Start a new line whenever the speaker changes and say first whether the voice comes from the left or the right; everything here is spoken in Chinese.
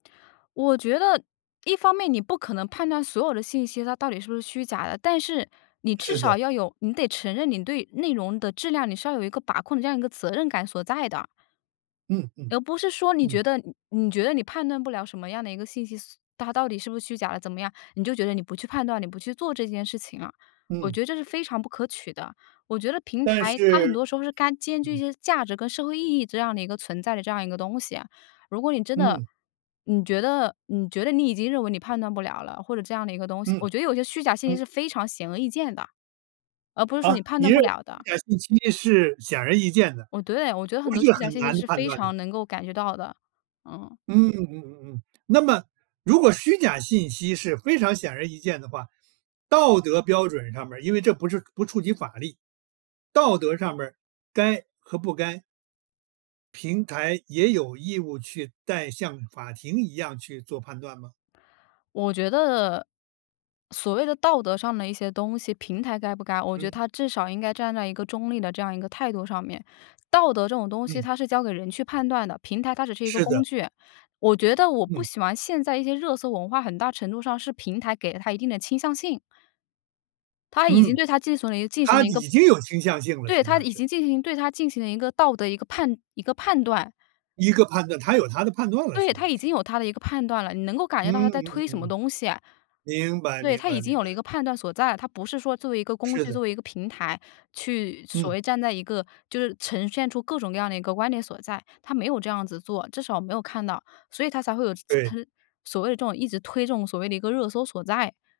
left: 我觉得，一方面你不可能判断所有的信息它到底是不是虚假的，但是，你至
right: 是的。
left: 少要有你得承认你对内容的质量，你是要有一个把控的这样一个责任感所在的。
right: 嗯嗯，
left: 而不是说你觉
right: 嗯。
left: 得你觉得你判断不了什么样的一个信息，它到底是不是虚假的怎么样，你就觉得你不去判断，你不去做这件事情啊。我
right: 嗯。
left: 觉得这是非常不可取的。我觉得平
right: 但
left: 台它很
right: 是
left: 多时候是该兼具一
right: 嗯。
left: 些价值跟社会意义这样的一个存在的这样一个东西。如果你真的
right: 嗯。
left: 你觉得你觉得你已经认为你判断不了了，或者这样的一个东西。
right: 嗯，
left: 我觉得有些虚假信息
right: 嗯。
left: 是非常显而易见的，而不是说
right: 啊？
left: 你判
right: 你
left: 断
right: 认
left: 不
right: 为
left: 了
right: 虚
left: 的。
right: 假信息是显而易见的，
left: 我对，我觉得
right: 不
left: 很多
right: 是
left: 虚假
right: 很
left: 信息
right: 难
left: 是
right: 判
left: 非
right: 断的。
left: 常能够感觉到的，嗯。
right: 嗯嗯嗯嗯，那么，如果虚假信息是非常显而易见的话，道德标准上面儿因为这不是不触及法律，道德上面儿该和不该平台也有义务去带像法庭一样去做判断吗？
left: 我觉得，所谓的道德上的一些东西平台该不该，我觉得
right: 嗯。
left: 它至少应该站在一个中立的这样一个态度上面。道德这种东西，
right: 嗯。
left: 它是交给人去判断的，平台它只是一个
right: 是
left: 工
right: 的。
left: 具。我觉得我不
right: 嗯。
left: 喜欢现在一些热搜文化，很大程度上是平台给了它一定的倾向性。它已经
right: 嗯。
left: 对它进行了一进行
right: 它
left: 了一个
right: 已经有倾向性了，
left: 对，
right: 实际
left: 它
right: 上
left: 已
right: 是。
left: 经进行对，它进行了一个道德，一个判一个判断。
right: 一个判断它有它的判断了，实
left: 对，
right: 际
left: 它
right: 上
left: 已
right: 是。
left: 经有它的一个判断了，你能够感觉到它
right: 嗯嗯
left: 在推
right: 嗯
left: 什么
right: 嗯。
left: 东西啊。
right: 明白
left: 对，
right: 明
left: 它已
right: 白
left: 经
right: 明
left: 有
right: 白。
left: 了一个判断所在。它不是说作为一个工
right: 是
left: 具，
right: 的。
left: 作为一个平台，去所
right: 嗯。
left: 谓站在一个，就是呈现出各种各样的一个观点所在。它没有这样子做，至少我没有看到，所以它才会有这
right: 对。
left: 这，它所谓的这种一直推所谓的一个热搜所在。